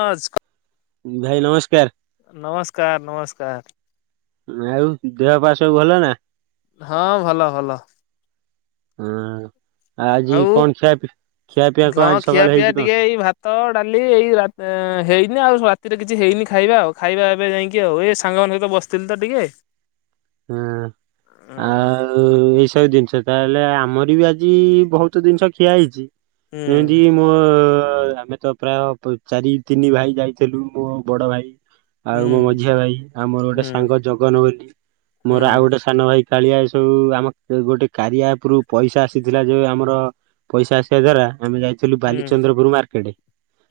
ଆଜ୍ କ ଭାଇ ନମସ୍କାର। ନମସ୍କାର ନମସ୍କାର। ଉଁ ଆଉ ଦେହ ପା ସବୁ ଭଲ ନା? ହଁ ଭଲ ଭଲ। ହଁଅ ଆଜି ଆଉ କଣ ଖିଆ ପି ଖିଆ ପିଇଆ କଣ ହଁ ଆଜି ଖିଆ ସକାଳୁ ପିଆ ହେଇଛି କଣ? ଟିକେ ଏଇ ଭାତ ଡାଲି ଏଇ ରା ହେଇନି ଆଉ ରାତିରେ କିଛି ହେଇନି ଖାଇବା ଆଉ ଖାଇବା ଏବେ ଯାଇକି ଆଉ ଏ ସାଙ୍ଗମାନଙ୍କ ସହିତ ବସ ଥିଲି ତ ଟିକେ। ହୁଁ। ହୁଁ ଆଉ ଏଇସବୁ ଜିନିଷ ତାହେଲେ ଆମର ବି ଆଜି ବହୁତ ଜିନିଷ ଖିଆ ହେଇଛି ହୁଁ। [unintelligible] ମୋ ଆମେ ତ ପ୍ରାୟ ଚାରି ତିନି ଭାଇ ଯାଇଥିଲୁ ମୋ ବଡ଼ ଭାଇ ଆଉ ମୋ ହୁଁ ମଝିଆ ଭାଇ, ଆଉ ମୋର ଗୋଟେ ହୁଁ ସାଙ୍ଗ ଜଗନ ବୋଲି, ମୋର ଆଉ ହୁଁ ଗୋଟେ ସାନ ଭାଇ କାଳିଆ ଏ ସବୁ ଆମ ଗୋଟେ କାରିଆ ଆପ ରରୁ ପଇସା ଆସିଥିଲା ଯୋଉ ଆମର ପଇସା ଆସିବା ଦ୍ଵାରା ଆମେ ଯାଇଥିଲୁ ହୁଁ ହୁଁ ବାଲିଚନ୍ଦ୍ରପୁର ମାର୍କେଟ।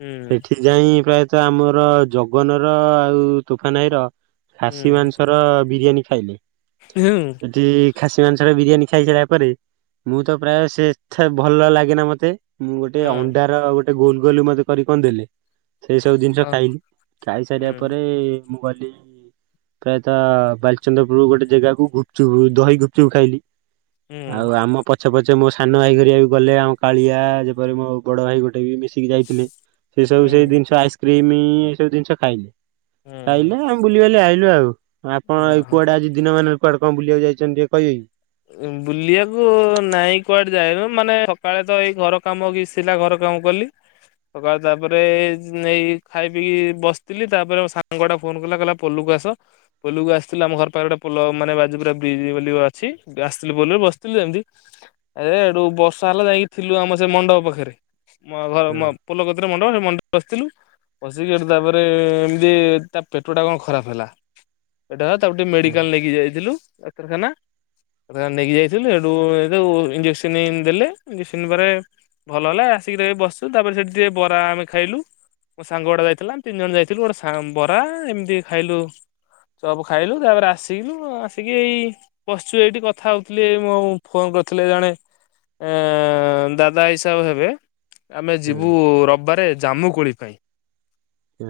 ହୁଁ ସେଠି ଯାାଇଁ ପ୍ରାୟତଃ ଆମର ଜଗନ ର ଆଉ ତୋଫାନାହି ର ଖାସି ମାଂସର ବିରିୟାନୀ ଖାଇଲେ। ହୁଁ। ସେଠି ଖାସି ମାଂସରେ ବିରିୟାନୀ ଖାଇସାରିଲା ପରେ ମୁଁ ତ ପ୍ରାୟ ସେଥେ ଭଲ ଲାଗେନା ମତେ। ମୁଁ ଗୋଟେ ଅଣ୍ଡାର ଗୋଟେ ଗୋଲ ଗୋଲ ମତେ କରିକ କଣ ଦେଲେ। ସେଇ ସବୁ ଜିନିଷ ଖାଇଲି। ଖାଇ ସାରିବା ପରେ ମୁଁ ଗଲି ପ୍ରାୟତଃ ବାଲଚନ୍ଦ୍ର ପୁର ଗୋଟେ ଜାଗାକୁ ଗୁପଚୁ ଦହି ଗୁପଚୁପ ଖାଇଲି। ହୁଁ ଆଉ ଆମ ପଛେ ପଛେ ମୋ ସାନ ଭାଇ ଘରିବା ବି ଗଲେ। ଆମ କାଳିଆ ଯେପରି ମୋ ବଡ଼ ଭାଇ ଗୋଟେ ବି ମିଶି କି ଯାଇଥିଲେ, ସେ ସବୁ ସେ ହୁଁ। ଜିନିଷ ଆଇସ୍କ୍ରିମ ଏ ସବୁ ଜିନିଷ ଖାଇଲେ। ଖାଇଲେ ହୁଁ। ଆମେ ବୁଲିବାଲି ଆଇଲୁ ଆଉ। ଆପଣ କୁଆଡେ ଆଜି ଦିନ ମାନରେ କୁଆଡ଼େ କଣ ବୁଲିବାକୁ ଯାଇଛନ୍ତି ଟିକେ କହିବେ କି? ବୁଲିବାକୁ ନାଇଁ କୁଆଡେ ଯାଇନୁ। ମାନେ ସକାଳେ ତ ଏଇ ଘର କାମ କି ଛି ଥିଲା। ଘର କାମ କଲି। ସକାଳେ ତାପରେ ଏଇ ଖାଇ ପିଇକି ବସିଥିଲି। ତାପରେ ମୋ ସାଙ୍ଗଟା ଫୋନ କଲା କହିଲା ପୋଲକୁ ଆସ। ପୋଲୁକୁ ଆସିଥିଲୁ ଆମ ଘର ପାଖରେ ଗୋଟେ ପୋଲ ମାନେ ବାଜୁପୁରା ବ୍ରିଜ୍ ବୋଲି ଅଛି। ଆସିଥିଲୁ ପୋଲରେ ବସିଥିଲୁ ଯେମିତି। ଆ ଏଠୁ ବର୍ଷା ହେଲା ଯାଇକି ଥିଲୁ ଆମ ସେ ମଣ୍ଡପ ପାଖରେ। ମୋ ଘର ହଁ ପୋଲ କତିରେ ମଣ୍ଡପ, ସେ ମଣ୍ଡପରେ ବସିଥିଲୁ। ବସିକି ହେଠି ତାପରେ ଏମିତି ତା ପେଟ ଟା କଣ ଖରାପ ହେଲା। ସେଟା ତାକୁ ଟିକେ ହଁ ମେଡିକାଲ ନେଇକି ଯାଇଥିଲୁ ଡାକ୍ତରଖାନା। ନେଇକି ଯାଇଥିଲୁ ସେଠୁ ଇଞ୍ଜେକ୍ସନ ଦେଲେ। ଇଞ୍ଜେକସନ ପରେ ଭଲ ହେଲା। ଆସିକିି ତ ଏଇ ବସିଛୁ। ତାପରେ ସେଠି ଟିକେ ବରା ଆମେ ଖାଇଲୁ। ମୋ ସାଙ୍ଗ ଗୋଟେ ଯାଇଥିଲା ଆମେ ତିନି ଜଣ ଯାଇଥିଲୁ, ଗୋଟେ ବରା ଏମିତି ଖାଇଲୁ। ସବୁ ଖାଇଲୁ ତାପରେ ଆସିଲୁ। ଆସିକି ଏଇ ବସିଛୁ ଏଇଠି କଥା ହଉଥିଲି ଏଇ ମୋ ଫୋନ କରିଥିଲେ ଜଣେ ଏ ଦାଦା ହିସାବ ହେବେ। ଆମେ ହଁ ଯିବୁ ରବିବାରେ ଜାମୁ କୋଳି ପାଇଁ। ହୁଁ।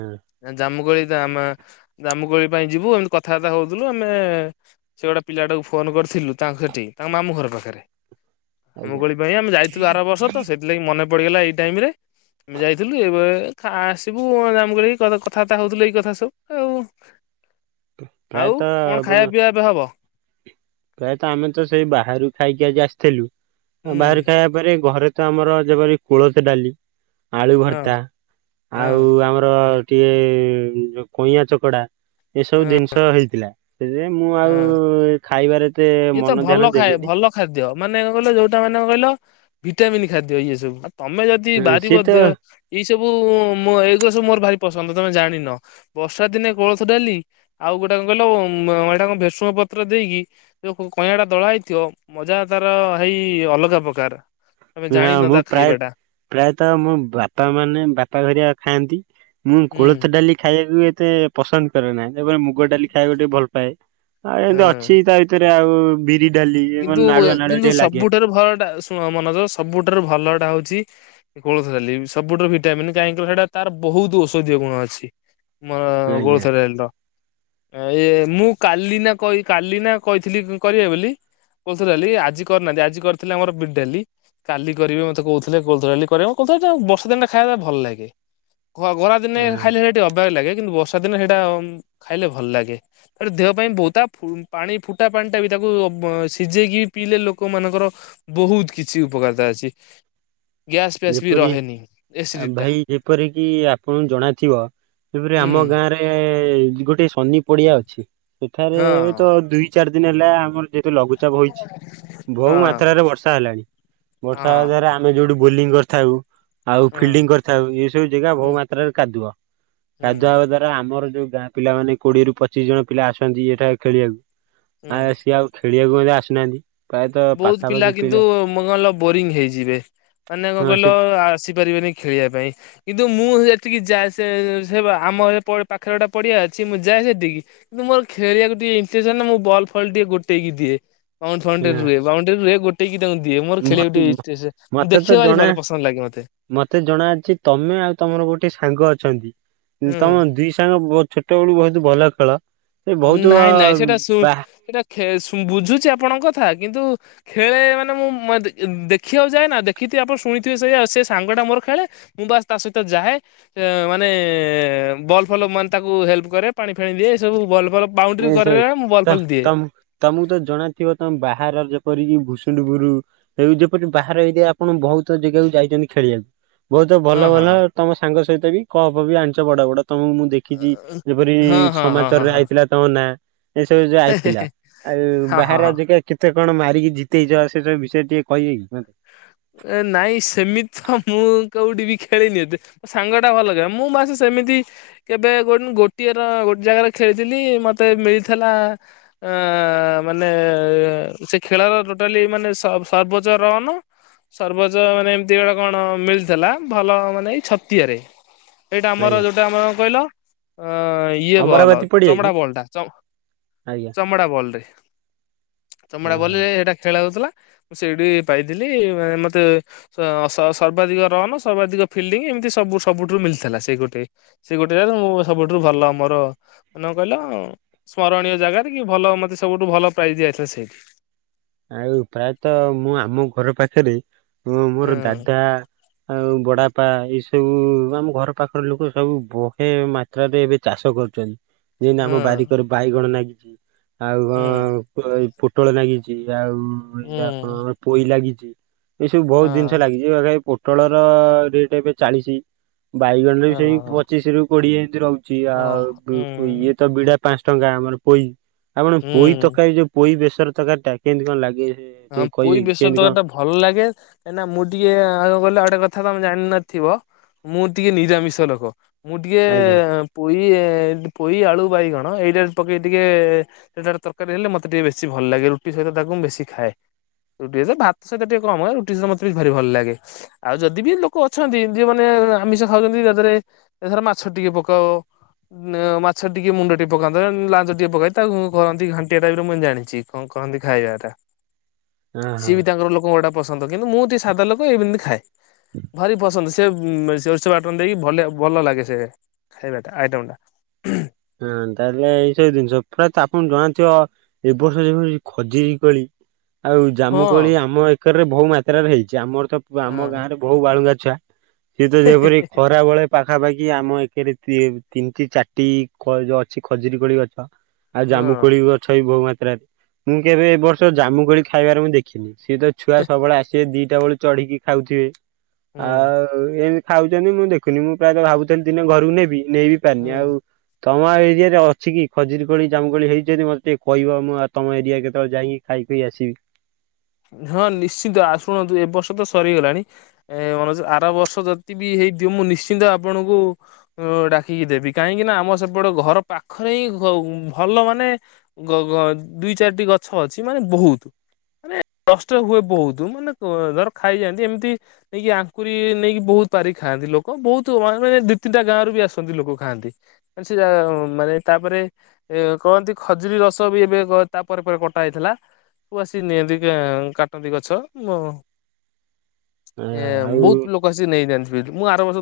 ଜାମୁଗୋଳି ଆମ ଜାମୁକୋଳି ପାଇଁ ଯିବୁ ଏମତି କଥାବାର୍ତ୍ତା ହଉଥିଲୁ। ଆମେ ସେ ଗୋଟେ ପିଲାଟାକୁ ଫୋନ କରିଥିଲୁ ତାଙ୍କୁ ସେଠି ତାଙ୍କ ମାମୁ ଘର ପାଖରେ। ଆଜ୍ଞା [unintelligible] ପାଇଁ ଆମେ ଯାଇଥିଲୁ ଆର ବର୍ଷ ତ, ସେଥିଲାଗି ମନେ ପଡିଗଲା। ଏଇ ଟାଇମ ରେ ଆମେ ଯାଇଥିଲୁ। ଏବେ ଆସିବୁ ଖା ଜାମୁ କୋଳି କଥାବାର୍ତ୍ତା ହଉଥିଲୁ ଏଇ କଥା ସବୁ ଆଉ। ଆଉ ପ୍ରାୟତଃ କଣ ଖାଇବା ପିଇବା ଏବେ ହବ? ପ୍ରାୟତଃ ଆମେ ତ ସେଇ ବାହାରୁ ଖାଇକି ଆଜି ଆସିଥିଲୁ। ଆଉ ହୁଁ ବାହାରେ ଖାଇବା ପରେ ଘରେ ତ ଆମର ଯେପରି କୁଳଥ ଡାଲି। ଆଳୁ ହଁ ଭର୍ତ୍ତା ହଁ ଆଉ ଆମର ଟିକେ ଯୋଉ କଇଁଆଁ ଚକଡା ଏସବୁ ହଁ ଜିନିଷ ହେଇଥିଲା। ସେଥିପାଇଁ ମୁଁ ଆଉ ହଁ ଖାଇବାରେ ଏତେ ଇଏ ତ ମନ ଧ୍ୟାନ ଭଲ ଖାଏ ଦେଲିନି। ଭଲ ଖାଦ୍ୟ ମାନେ କହିଲ ଯୋଉଟା ମାନେ କହିଲ ଭିଟାମିନନ୍ ଖାଦ୍ୟ ଇଏ ସବୁ। ଆଃ ତମେ ଯଦି ହଁ, ବାରିିବ ସିଏ ତ ଦେହ ଏଇ ସବୁ ଏଇଗୁ ସବୁ ମୋର ଭାରି ପସନ୍ଦ, ତମେ ଜାଣିନ ବର୍ଷା ଦିନେ କୋଳଥ ଡାଲି ଆଉ ଗୋଟେ କଣ କହିଲ ଏଇଟା କଣ ଭେଷଣ ପତ୍ର ଦେଇକି ଯୋଉ କଇଁ ଟା ଦଳା ହେଇଥିବ ମଜା ତାର ହେଇ ଅଲଗା ପ୍ରକାର। ତମେ ହଁ ଜାଣିନ ମୁଁ ତା ପ୍ରାୟ ଖାଇବାଟା ପ୍ରାୟତ ମୋ ବାପା ମାନେ ବାପା ଘରିଆ ଥାଆନ୍ତି। ମୁଁ ହୁଁ କୋଳଥ ଡାଲି ଖାଇବାକୁ ବି ଏତେ ପସନ୍ଦ କରେ ନାହିଁ ଏବଂ ମୁ ଗ ଡାଲି ଖାଇବାକୁ ଟିକେ ଭଲ ପାାଏ ଆଉ ଏମିତି ହଁ। ଅଛି ତା ଭିତରେ ଆଉ ବିରି ଡାଲି ମାନେ କିନ୍ତୁ ନାଳୁଆ ନାଳୁଆ କିନ୍ତୁ ଟିକେ ଲାଗେ। ସବୁଠାରୁ ଭଲଟାଶୁଣ ମୋନୋଜ ସଵୁଠାରୁ ଭଲଟା ହଉଛି କୋଳଥ ଡାଲି ସବୁଠୁ ଭିଟାମିନନ୍ କାହିଁକିନା ସେଇଟା ତାର ବହୁତ ଔଷଧୀୟ ଗୁଣ ଅଛି। ମୋର ଆଜ୍ଞା କୋଳଥ ଡାଲି ର। ଇ ଏ ମୁଁ କାଲି ନା କହି କାଲି ନା କହିଥିଲି କରିବେ ବୋଲି। କୋଳଥ ଡାଲି ଆଜି କରିନାହାନ୍ତି ଆଜି କରିଥିଲେ ଆମର ବିରି ଡାଲି। କାଲି କରିବେ ମତେ କହୁଥିଲେ କୋଳଥ ଡାଲି କରିବେ କୋଳଥ ଡାଲି ଟା ବର୍ଷା ଦିନ ଟା ଖାଇବାକୁ ଭଲ ଲାଗେ [unintelligible] ଦିନେ ହଁ, ଖାଇଲେ ଟିକେ ଅବାଗ ଲାଗେ କିନ୍ତୁ ବର୍ଷା ଦିନ ସେଟା ଖାଇଲେ ଭଲ ଲାଗେ। ତା ଦେହ ପାଇଁ ବହୁତ ତା ପାଣି ଫୁଟା ପାଣିଟା ବି ତାକୁ ହଁ ସିଝେଇକି ପିଇଲେ ଲୋକ ମାନଙ୍କର ବୋହୁତ କିଛି ଉପକାରତା ଅଛି। ଗ୍ୟାସ୍ ଫ୍ୟାସ୍ ବି ଯେପରି ରହେନି ଏସିଡିଟି ଟା ଭାଇ ଯେପରି କିି ଆପଣଙ୍କୁ ଜଣାଥିବ ସେପରି ଆମ ହୁଁ। ଗାଁରେ ଗୋଟେ ସନି ପଡିଆ ଅଛି ସେଠାରେ ହଁ ଏବେ ତ ଦୁଇ ଚାରି ଦିନ ହେଲା ଆମର ଯେହେତ ଲଘୁ ଚାପ ହୋଇଚି ହଁ ବହୁ ମାତ୍ରାରେ ବର୍ଷା ହେଲାଣି ହଁ ବର୍ଷା ହେବା ଦ୍ଵାରା ଆମେ ଯୋଉଠି ବୋଲିଂ କରିଥାଉ। ଆଉ ହୁଁ ଫିଲ୍ଡିଂ କରିଥାଉ ଏ ସବୁ ଜାଗା ବହୁ ହୁଁ ମାତ୍ରାରେ କାଦୁଅ ହୁଁ କାଦୁଆବା ଦ୍ଵାରା ଆମର ଯୋଉ ଗାଁ ପିଲା ମାନେ କୋଡିଏରୁ ପଚିଶ ଜଣ ପିଲା ଆସଛନ୍ତି ଏଇଟା ଖେଳିବାକୁ ଆ ହୁଁ। ସିଏ ଆଉ ଖେଳିବାକୁ ମଧ୍ୟ ଆସିନାହାନ୍ତି ପ୍ରାୟତ ପାଖାପାଖି ପିଲା ମୁ କହିଲ ବୋରିଙ୍ଗ ହେଇଯିବେ ମାନେ କଣ ହଁ କହିଲ ସେ ଆସିପାରିବେନି ଖେଳିବା ପାଇଁ। କିନ୍ତୁ ମୁଁ ସେତିକି ଯାଏ ସେ ସେ ଆମ ପାଖରେ ଗୋଟେ ପଡିଆ ଅଛି ମୁଁ ଯାଏ ସେତିକି କିନ୍ତୁ ମୋର ଖେଳିବାକୁ ଟିକେ ଇଣ୍ଟେସ ନା ମୁଁ ବଲ ଫଲ୍ ଟିକେ ଗୋଟେକି ଦିଏ ଫର୍ଣ୍ଟ ରହେ ବାଉଣ୍ଡରୀ ରୁହେ ଗୋଟେକ କି ତାଙ୍କୁ ଦି ମୋର ଖେଳିବା କୁ ଟିକେ ଇଣ୍ଟେଶ ମତେ ତ ଦେଖାର ଜଣା ଭଲ ପସନ୍ଦ ଲାଗେ ମତେ। ମତେ ଜଣାଅଛି ତମେ ଆଉ ତମର ଗୋଟେ ସାଙ୍ଗ ଅଛନ୍ତି ହୁଁ। ତମ ଦିଇ ସାଙ୍ଗ ବୋ ଛୋଟବେଳୁ ବହୁତ ଭଲ ଖେଳ ସେ ବହୁତ ବା ନାଇଁ ନାଇଁ ସେଇଟା ସୁ ବାହା ସେଇଟା ବୁଝୁଛି ଆପଣଙ୍କ କଥା କିନ୍ତୁ ଖେଳେ ମାନେ ମୁଁ ଦେଖିବାକୁ ଯାଏ ନା ଦେଖିଥିବି ଆପଣ ଶୁଣିଥିବେ ସେ ସେ ସାଙ୍ଗ ଟା ମୋର ଖେଳେ। ମୁଁ ବାସ ତା ସହିତ ଯାଏ। ଇଁ ମାନେ ବଲ୍ ଫଲ ମାନେ ତାକୁ ହେଲ୍ପ କରେ ପାଣି ଫାଣି ଦିଏ ଏ ସବୁ ବଲ୍ ଫଲ୍ ବାଉଣ୍ଡରି ସେ କରେ ମୁଁ ବଲ୍ ତ ଫଲ ଦିଏ। ତମ ତମକୁ ତ ଜଣାଥିବ ତମେ ବାହାର ଯେପରି ଭୁସୁଣ୍ଡପୁରୁ ଏଇ ଯେପରି ବାହାର ଏରିଆ ଆପଣ ବହୁତ ଜେଗାକୁ ଯାଇଛନ୍ତି ଖେଳିବାକୁ। ବହୁତ ଭଲ ହଁ ହଁ ଭଲ ହଁ ତମ ସାଙ୍ଗ ସହିତ ବି କପ୍ ବି ଆଣିଛ ବଡ ବଡ ତମକୁ ମୁଁ ଦେଖ ଖିଚି ଯେପରି ହଁ ହଁ ସମାଚାର ହଁ ରେ ହଁ ହଁ ଆଇଥିଲା ତମ ନା। ଏ ସବୁ ଯୋଉ ଆଇଥିଲା ଆଉ ହଁ ହଁ ହଁ ବାହାର ଜେଗା କେତେ କଣ ମାରିକି ଜିତେଇଛ ସେ ସବୁ ବିଷୟ ଟିକେ କହିବେକି ମତେ। ନାଇଁ ସେମିତି ତ ମୁଁ କୋଉଠି ବି ଖେଳିନି ଏତେ। ସାଙ୍ଗ ଟା ଭଲ ଖେଳେ ମୁଁ ବାସେ ସେମିତି କେବେ ଗୋ ଗୋଟିଏର ଗୋଟେ ଜାଗାରେ ଖେଳିଥିଲି ମୋତେ ମିଳିଥିଲା ଆଁ ମାନେ ସେ ଖେଳର ଟୋଟାଲି ମାନେ ସବ ସର୍ବୋଚ୍ଚ ରନ ସର୍ବୋଚ ମାନେ ଏମିତି ଗୋଟେ କଣ ମିଳିଥିଲା ଭଲ ମାନେ ଏଇ ଛତିଆରେ। ସେଇଟା ଆଜ୍ଞା। ଆମର ଯୋଉଟା ଆମର କହିଲ ଅ ଇ ଇଏ ବଲ ଅମରାବତୀ ପଡିଆ କି ଚମଡ଼ା ବଲ ଟା ଚମ୍ ଆଜ୍ଞା ଚମଡ଼ା ବଲଟେ। ହଁ ଚମଡ଼ା ବଲ ହଁ ରେ ଏଇଟା ଖେଳ ହଉଥିଲା ମୁଁ ସେଇଠି ପାଇଥିଲି ମେ ମତେ ସ ସ ସର୍ବାଧିକ ରନ ସର୍ବାଧିକ ଫିଲ୍ଡିଙ୍ଗ ଏମିତି ସବୁ ସବୁଠୁ ମିଳିଥିଲା ସେଇ ଗୋଟେ। ସେ ଗୋଟେ ଜାଗା ସବୁଠାରୁ ଭଲ ଆମର ନ କହିଲ ସ୍ମରଣୀୟ ଜାଗାରେ କି ଭଲ ମତେ ସବୁଠୁ ଭଲ ପ୍ରାଇଜ ଦିଆଯାଇଥିଲା ସେଇଠି। ଆଉ ପ୍ରାୟତ ମୁଁ ଆମ ଘର ପାଖରେ ମୁଁ ହଁ ମୋର ଦାଦା ଆଉ ବଡା ବାପା ଏଇ ସବୁ ଆମ ଘର ପାଖ ଲୋକ ସବୁ ବହେ ମା ମାତ୍ରରେ ଏବେ ଚାଷ କରୁଛନ୍ତି। ଯେ ହଁ ଆମ ବାରିକରେ ବାଇଗଣ ନାଗିଛି ଆଉ ହୁଁ କ ପୋଟଳ ନାଗି ଆଉ [unintelligible] ହୁଁ ଆପଣଙ୍କର ପୋଇ ଲାଗିଛି ଏ ସବୁ ହଁ ବହୁତ ଜିନିଷ ଲାଗି [unintelligible] ପୋଟଳ ର ରେଟ୍ ଏବେ ଚାଳିସି ବାଇଗଣରେ ବି ସେଇ ହଁ ପଚିଶ ରୁ କୋଡିଏଇ ରହୁଛି ହଁ ହୁଁ ଆଉ ଇଏ ତ ବିଡା ପାଞ୍ଚ ଟଙ୍କା ଆମର ପୋଇ ଆପଣ ପୋଇ ହୁଁ ତରକାରୀ ଯୋଉ ପୋଇ ବେସର ତରକାରୀ ଟା କେମିତି କଣ ଲାଗେ ହଁ ଟିକେ କହିବେ ପୋଇ କି ବେଶର କେମିତି କଣ? ତରକାରୀ ଟା ଭଲ ଲାଗେ କାହିଁକିନା ମୁଁ ଟିକେ ଆଗ୍ କହିଲ ଗୋଟେ କଥା ତମେ ଜାଣିନଥିବ। ମୁଁ ଟିକେ ନିରାମିଷ ଲୋକ ମୁଁ ଟିକେ ଆଜ୍ଞା ପୋଇ ପୋଇ ଆଳୁ ବାଇଗଣ ଏଇଟାରେ ପକେଇ ଟିକେ ସେଟା ତରକାରୀ ହେଲେ ମତେ ଟିକେ ବେଶୀ ଭଲ ଲାଗେ ରୁଟି ସହିତ ତାକୁ ମୁ ବେଶୀ ଖାଏ। ରୁଟି ଭାତ ସହିତ ଟିକେ କମ ରୁଟି ସତ ମତେ ବି ଭାରି ଭଲ ଲାଗେ। ଆଉ ଯଦି ବି ଲୋକ ଅଛନ୍ତି ଯିଏ ମାନେ ଆମିଷ ଖାଉଛନ୍ତି ଯ ଦେହରେ। ଏଥର ମାଛ ଟିକେ ପକାଅ। ମାଛ ଟିକେ ମୁଣ୍ଡ ଟିକେ ପକାନ୍ତ ଲାଞ୍ଜ ଟିକେ ପକା ତାକୁ କରନ୍ତି ଘାଣ୍ଟିଆ ଟାଇପରେ ମୁଁ ଜାଣିଛି। କଣ କହନ୍ତି ଖାଇବା ଟା। ହଁ ସିଏ ହଁ ବି ତାଙ୍କର ଲୋକଙ୍କ ଗୋଟେ ପସନ୍ଦ କିନ୍ତୁ ମୁଁ ଟିକେ ସାଧା ଲୋକ ଏମିତି ଖାଏ ଭାରି ପସନ୍ଦ ସେ ସେ ସୋର୍ଷ ବାଟନ ଦେଇକି ଭ ଭଲ ଲାଗେ ସେ ଖାଇବାଟା ଆଇଟମ ଟା। ହଁ ତାହେଲେ ଏଇସବୁ ଜିନିଷ [unintelligible] ଜଣାଥିବ। ଏ ବର୍ଷ ଯେଭଳି ଖଯୁରି କୋଳି। ଆଉ ହଁ ଜାମୁକୋଳି ଆମ ଏକରରେ ବହୁ ମାତ୍ରାରେ ହେଇଛି ଆମର ତ ଆମ ହଁ ଗାଁରେ ବୋହୁ ବାଳୁଙ୍ଗା ଛୁଆ ସିଏ ତ ଯେପରି ଖରା ବେଳେ ପାଖାପାଖି ଆମ ଏକରେ ତିନିଟି ଚାରିଟି କ ଯୋଉ ଅଛି ଖଜୁରୀ କୋଳି ଗଛ। ଆଉ ହଁ ଜାମୁ କୋଳି ଗଛ ବି ବହୁ ମାତ୍ରାରେ ମୁଁ କେବେ ଏ ବର୍ଷ ଜାମୁ କୋଳି ଖାଇବାରେ ମୁଁ ଦେ ଦେଖିନି ସିଏ ତ ଛୁଆ ସବୁବେଳେ ଆସିବେ ଦିଟା ବେଳୁ ଚଢିକି ଖାଉଥିବେ ହୁଁ ଆଉ ଆଉ ଏମିତି ଖାଉଛନ୍ତି ମୁଁ ଦେଖୁନି ମୁଁ ପ୍ରାୟତଃ ଭାବୁଥିଲି ଦିନେ ଘରକୁ ନେବି ନେଇ ବିି ପାରିନି ହୁଁ ଆଉ ତମ ଏରିଆରେ ଅଛି କି ଖୋଜୁରି କୋଳି ଜାମୁକଳି ହେଇଛନ୍ତି ମତେ ଟିକେ କହିବ ମୁଁ ଆଉ ତମ ଏରିଆ କେତେବେଳେ ଯାଇକି ଖାଇ ପି ଆସିବି। ହଁ ନିଶ୍ଚିନ୍ତ ଆ ଶୁଣନ୍ତୁ ଏ ବର୍ଷ ତ ସରିଗଲାଣି। ଏ ମନସ ଆର ବର୍ଷ ଯତି ବି ହେଇଥିବ ମୁଁ ନିଶ୍ଚିନ୍ତ ଆପଣଙ୍କୁ ଡାକିକି ଦେବି କାହିଁକି ନା ଆମ ସେପଟେ ଘର ପାଖରେ ହିଁ ଘ ଭଲ ମାନେ ଗ ଗ ଦୁଇ ଚାରିଟି ଗଛ ଅଛି ମାନେ ବହୁତ ମାନେ କଷ୍ଟ ହୁଏ ବହୁତ ମାନେ ଧର ଖାଇଯାଆନ୍ତି ଏମିତି ନେଇକି ଆଙ୍କୁରି ନେଇକି ବହୁତ ପାରି ଖାଆନ୍ତି ଲୋକ ବହୁତ ମାନେ ଦି ତିନିଟା ଗାଁରୁ ବି ଆସନ୍ତି ଲୋକ ଖାଆନ୍ତି। ସେ ଯା ମାନେ ତାପରେ ଏ କହନ୍ତି ଖଜୁରୀ ରସ ବି ଏବେ ତାପରେ ପରେ କଟା ହେଇଥିଲା ସୁ ଆସିିକି ନିଅନ୍ତି। ଇଏ କାଟନ୍ତି ଗଛ ହଁ ଏ ଆଉ ବହୁତ ଲୋ ଆସି ନେଇଯାଆନ୍ତି ମୁଁ ଆର ବର୍ଷ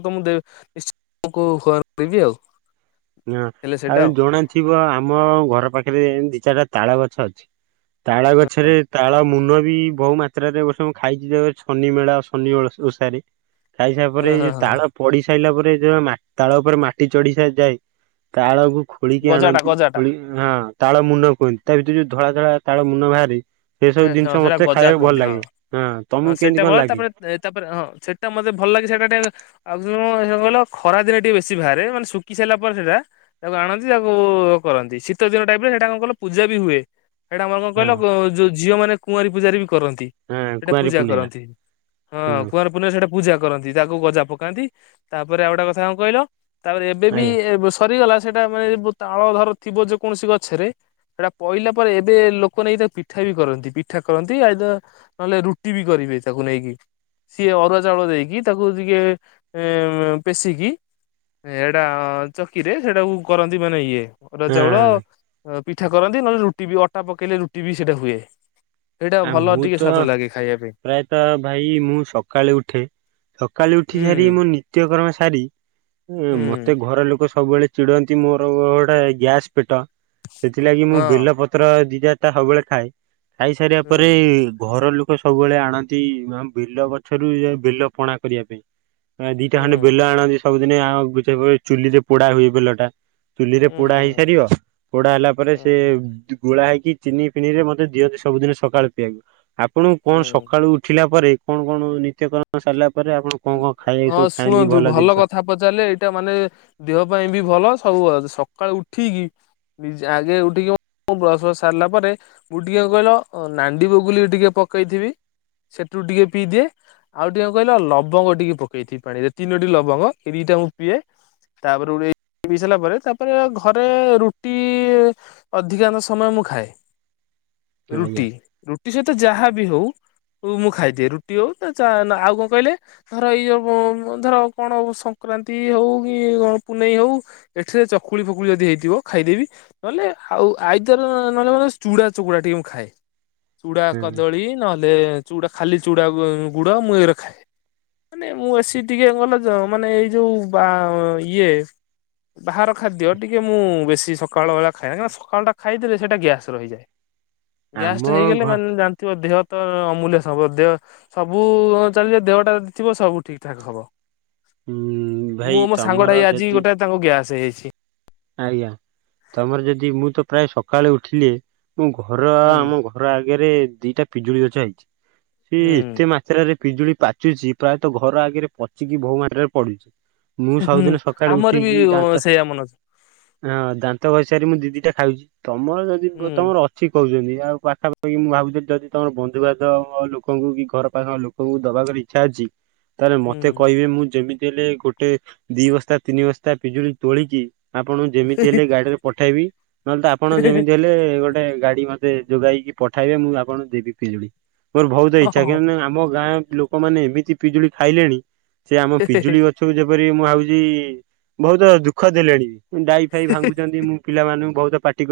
[unintelligible] କରିଦେବି ଆଉ। ହଁ ହେଲେ ସେଇଟା ଆଉ ଜଣା ଥିବ ଆମ ଘର ପାଖରେ ଦି ଚାରିଟା ତାଳ ଗଛ ଅଛି। ତାଳ ଗଛରେ ତାଳ ମୁନ ବି ବହୁ ମା ତ୍ରା ରେ ଗୋଟେ ସବୁ ଖାଇଛି ଶନି ମେଳା ଆଉ ଶନି ଓଷାରେ ଖାଇସାରା ହଁ ପରେ ଏଇ ହଁ ଯଉ ହଁ ତାଳ ପଡି ସାଇଲା ପରେ ଯ ମା ତାଳ ଉପରେ ମାଟି ଚଢି ଯାଏ। ତାଳକୁ ଖୋଳିକି ଗଜାଟା ଆଣନ୍ତି, ଗଜାଟା ଖୋଳି ହଁ ତାଳ ମୁନ କୁହନ୍ତି, ତା ଭିତରେ ଯୋଉ ଧଳା ଧଳା ତାଳ ମୁନ ବାହାରି ସେ ସବୁ ହଁ ଜିନିଷ ସେଇଟା ମତେ ଗଜା ଖାଇବାକୁ ଭଲ କୁହନ୍ତି ହଁ। ଲାଗେ, ହଁ ତମକୁ ସେଇଟା କେମିତି ଭଲ କଣ ଲାଗେ? ତାପରେ ତାପରେ ହଁ ସେଟା ମତେ ଭଲ ଲାଗେ ସେଟା ଟିକେ ଆଉ କହିଲ ଖରା ଦିନେ ଟିକେ ବେଶୀ ବାହାରେ ମାନେ ଶୁକି ସାଇଲା ପରେ ସେଟା ତାକୁ ଆଣନ୍ତି ତାକୁ କରନ୍ତି ଶୀତ ଦିନ ଟାଇପ ରେ ହେଟା କଣ କହିଲ ପୂଜା ବି ହୁଏ। ସେଟା ଆମର ହଁ କଣ କହିଲ ଯୋଉ ଝିଅ ମାନେ କୁଆଁରୀ ପୂଜାରୀ ବି କରନ୍ତି। ହଁ ସେଟା କୁଆଁରୀ ପୂଜା ପୂର୍ଣ୍ଣିମା କରନ୍ତି, ହଁ କୁଆଁର ପୁନେ ସେଟା ପୂଜା କରନ୍ତି, ତାକୁ ଗଜା ପକାନ୍ତି ତାପରେ ଆଉ ଗଟେ କଥା କଣ କହିଲ ତାପରେ ଏବେ ଆଜ୍ଞା ବି ସରିଗଲା ସେଇଟା ମାନେ ତାଳ ଧର ଥିବ ଯେକୌଣସି ଗଛରେ ସେଟା ପଇଲା ପରେ ଏବେ ଲୋକ ନେଇ ତାକୁ ପି ପିଠା ବି କରନ୍ତି, ପିଠା କରନ୍ତି ଆଇଦ ନହେଲେ ରୁଟି ବି କରିବେ ତାକୁ ନେଇକି। ସିଏ ଅରୁଆ ଚାଉଳ ଦେଇକି ତାକୁ ଟିକେ ପେଷିକି ଏଟା ଚକିରେ ସେଇଟାକୁ କରନ୍ତି ମାନେ ଇଏ। ଅରୁଆ ଚାଉଳ ହଁ ପିଠା କରନ୍ତି, ନହେଲେ ରୁଟି ବି ଅଟା ପକେଇଲେ ରୁଟି ବି ସେଇଟା ହୁଏ। ସେଇଟା ଆ ଭଲ ମୁଁ ଟିକେ ତ ସ୍ଵାଦ ଲାଗେ ଖାଇ ପ୍ରାୟତଃ ଭାଇ ମୁଁ ସକାଳୁ ଉଠେ, ସକାଳୁ ଉଠି ସାରି ହୁଁ ମୁଁ ନି ତ୍ୟ କର୍ମ ସାରୀ ହୁଁ ମତେ ଘର ଲୋକ ସବୁବେଳେ ଚିଡନ୍ତି ମୋର ଗୋଟେ ଗ୍ୟାସ୍ ପେଟ ସେଥିଲାଗି ମୁଁ ହଁ। ବେଲ ପତ୍ର ଦି ଚାଟା ସବୁବେଳେ ଖାଏ, ଖାଇ ତା ହୁଁ ପରେ ଘର ଲୋକ ସବୁବେଳେ ଆଣନ୍ତି ଆ ବେଲ ଗଛରୁ ବେଲ ପଣା କରିବା ପାଇଁ। ଦିଟା ହୁଁ ଖଣ୍ଡେ ବେଲ ଆଣନ୍ତି ସବୁଦିନେ ଆଉ ସେ ଚୁଲିରେ ପୋଡା ହୁଏ ବେଲ ଟା। ଚୁଲିରେ ହୁଁ ପୋଡା ହେଇ ରିବ ପୋଡା ହେଲା ପରେ ହୁଁ ସେ ହୁଁ ଗୋଳା ହେଇକି ଚିନି ଫିନିରେ ମତେ ଦିଅନ୍ତି ସବୁଦିନ ସକାଳୁ ପିଇବାକୁ ଆପଣଙ୍କୁ କଣ ହୁଁ। ସକାଳୁ ଉଠିଲା ପରେ କଣ କଣ ନିତ୍ୟକରମ ସାରିଲା ପରେ ଆପଣ କଣ କଣ ଖାଇବା ହଁ ସବୁ ଖାଇନ୍ତି ଶୁଣନ୍ତୁ ଭଲ ଜିନିଷ? କଥା ପଚାରିଲେ ଏଇଟା ମାନେ ଦେହ ପାଇଁ ବି ଭଲ ସବୁ ସକାଳୁ ଉଠିକି ଆଗେ ଉଠିକି ବ୍ରସ ବ୍ରସ ସାରିଲା ପରେ ଉ ଟିକେ କହିଲ ନାଣ୍ଡି ବଗୁଲିିକି ଟିକେ ପକେଇଥିବି। ସେଥୁରୁ ଟିକେ ପିଇଦିଏ ଆଉ ଟିକେ କହିଲ ଲ ବଙ୍ଗ ଟିକେ ପକେଇ ଥିବି ପାଣିରେ ତିନୋଟି ଲବଙ୍ଗ ଏ ଦିଟା ମୁଁ ପିଏ। ତାପରେ [unintelligible] ସାରିଲା ପରେ ତାପରେ ଘରେ ରୁଟି ଅଧିକାଂଶ ସମୟ ମୁଁ ଖାଏ ଆଜ୍ଞା ରୁଟି। ରୁଟି ସହିତ ଯାହାବି ହଉ ମୁଁ ଖାଇଦିଏ ରୁଟି ହଉ ଆଉ କଣ କହିଲେ ଧର ଏଇ ଯୋ ଧର କଣ ସଂକ୍ରାନ୍ତି ହଉ କି ପୁନେଇ ହଉ। ଏଥିରେ ଚକୁଳି ଫକୁଳି ଯଦି ହେଇଥିବ ଖାଇଦେବି। ନହେଲେ ଆଉ ଆଇଦର ନହେଲେ ମାନେ ଚୁଡା ଚକୁଡା ଟିକେ ମୁଁ ଖାଏ। ଚୁଡା କଦଳୀ ନହେଲେ ଚୁ ଖାଲି ଚୁଡା ଗୁଡ ମୁଁ ଏ ରା ଖାଏ। ମାନେ ମୁଁ ଆସି ଟିକେ କଲ ମାନେ ଏଇ ଯୋଉ ବା ଇଏ ବାହାର ଖାଦ୍ୟ ଟିକେ ମୁଁ ବେଶୀ ସକାଳ ବେଳା ଖାଏନା, ସକାଳଟା ଖାଇଦେଲେ ସେଟା ଗ୍ୟାସ୍ ରହିଯାଏ। ଗ୍ୟାସ ଆମ ଟା ଘ ହେଇଗଲେ ମାନେ ଜାଣି ଥିବ ଦେହ ତ ଅମୂଲ୍ୟ ସବ ଦେହ ସବୁ ଚାଲିଯିବ ଦେହଟା ଥିବ ସବୁ ଠିକ୍ ଠାକ୍ ହବ। ଉଁ ଭାଇ ମୁଁ ମୋ ତମର ସାଙ୍ଗଟାଇ ଆଜି ଯଦି ଗୋଟେ ତାଙ୍କୁ ଗ୍ୟାସ୍ ହେଇଯାଇଚି। ଆଜ୍ଞା। ତମର ଯଦି ମୁଁ ତ ପ୍ରାୟ ସକାଳେ ଉଠିଲି ମୁଁ ଘର ହୁଁ ଆମ ଘ ଘର ଆଗରେ ଦିଟା ପିଜୁଳି ଗଛ ହେଇଚି। ହୁଁ ସିଏ ଏତେ ମା ସେରାରେ ପିଜୁଳି ପାଚୁଚି ପ୍ରାୟତଃ ଘର ଆଗରେ ପଚିକି ବହୁ ମାତ୍ରାରେ ପଡୁଚି। ମୁଁ ହୁଁ। ସବୁଦିନ ସକାଳେ ଆମର ବି ଉଠିକି ଦାନ୍ତ [unintelligible] ହଁ ଦାନ୍ତ ଘସି ସାରି ମୁଁ ଦି ଦିଟା ଖାଉଚି। ହୁଁ ଛି କହୁଛନ୍ତିମ ଆଉ ପାଖାପାଖି ମୁଁ ଭାବୁଚି ଯଦି ତମର ବନ୍ଧୁବାନ୍ଧବ ଲୋକଙ୍କୁ କି ଘର ପାଖ ଲୋ କ ଙ୍କୁ ଦବା କରି ଇଚ୍ଛା ଅଛି ତାହେଲେ ମତେ ହୁଁ କହିବେ ମୁଁ ଯେମିତି ହେଲେ ଗୋଟେ ଦି ବସ୍ତା ତିନି ବସ୍ତା ପିଜୁଳି ତୋଳିକି ଆପଣ ଙ୍କୁ ଯେମିତି ହେଲେ ଗାଡିରେ ପଠେଇବି। ନହେଲେ ତ ଆପଣ ଯେମିତି ହେଲେ ଗୋ ଗୋଟେ ଗାଡି ମତେ ଯୋଗାଇକି ପଠାଇବେ ମୁଁ ଆପଣଙ୍କୁ ଦେବି ପିଜୁଳି। ମୋର ବହୁତ୍ ଇଚ୍ଛା। ହଁ। କିନ୍ତୁ ଆମ ଗାଁ ଲୋକମାନେ ଏମିତି ପିଜୁଳି ଖାଇଲେଣି ସେ ଆମ ପିଜୁଳି ଗଛକୁ ଯେପରି ମୁଁ ଭାବୁଚି ବହୁତ ଦୁଃଖ ଦେଲେଣି ବି। ଡାହି ଫାଇ ଭାଙ୍ଗୁଛନ୍ତି ମୁଁ ପିଲାମାନଙ୍କୁ ବହୁତ ପାଟି କରୁ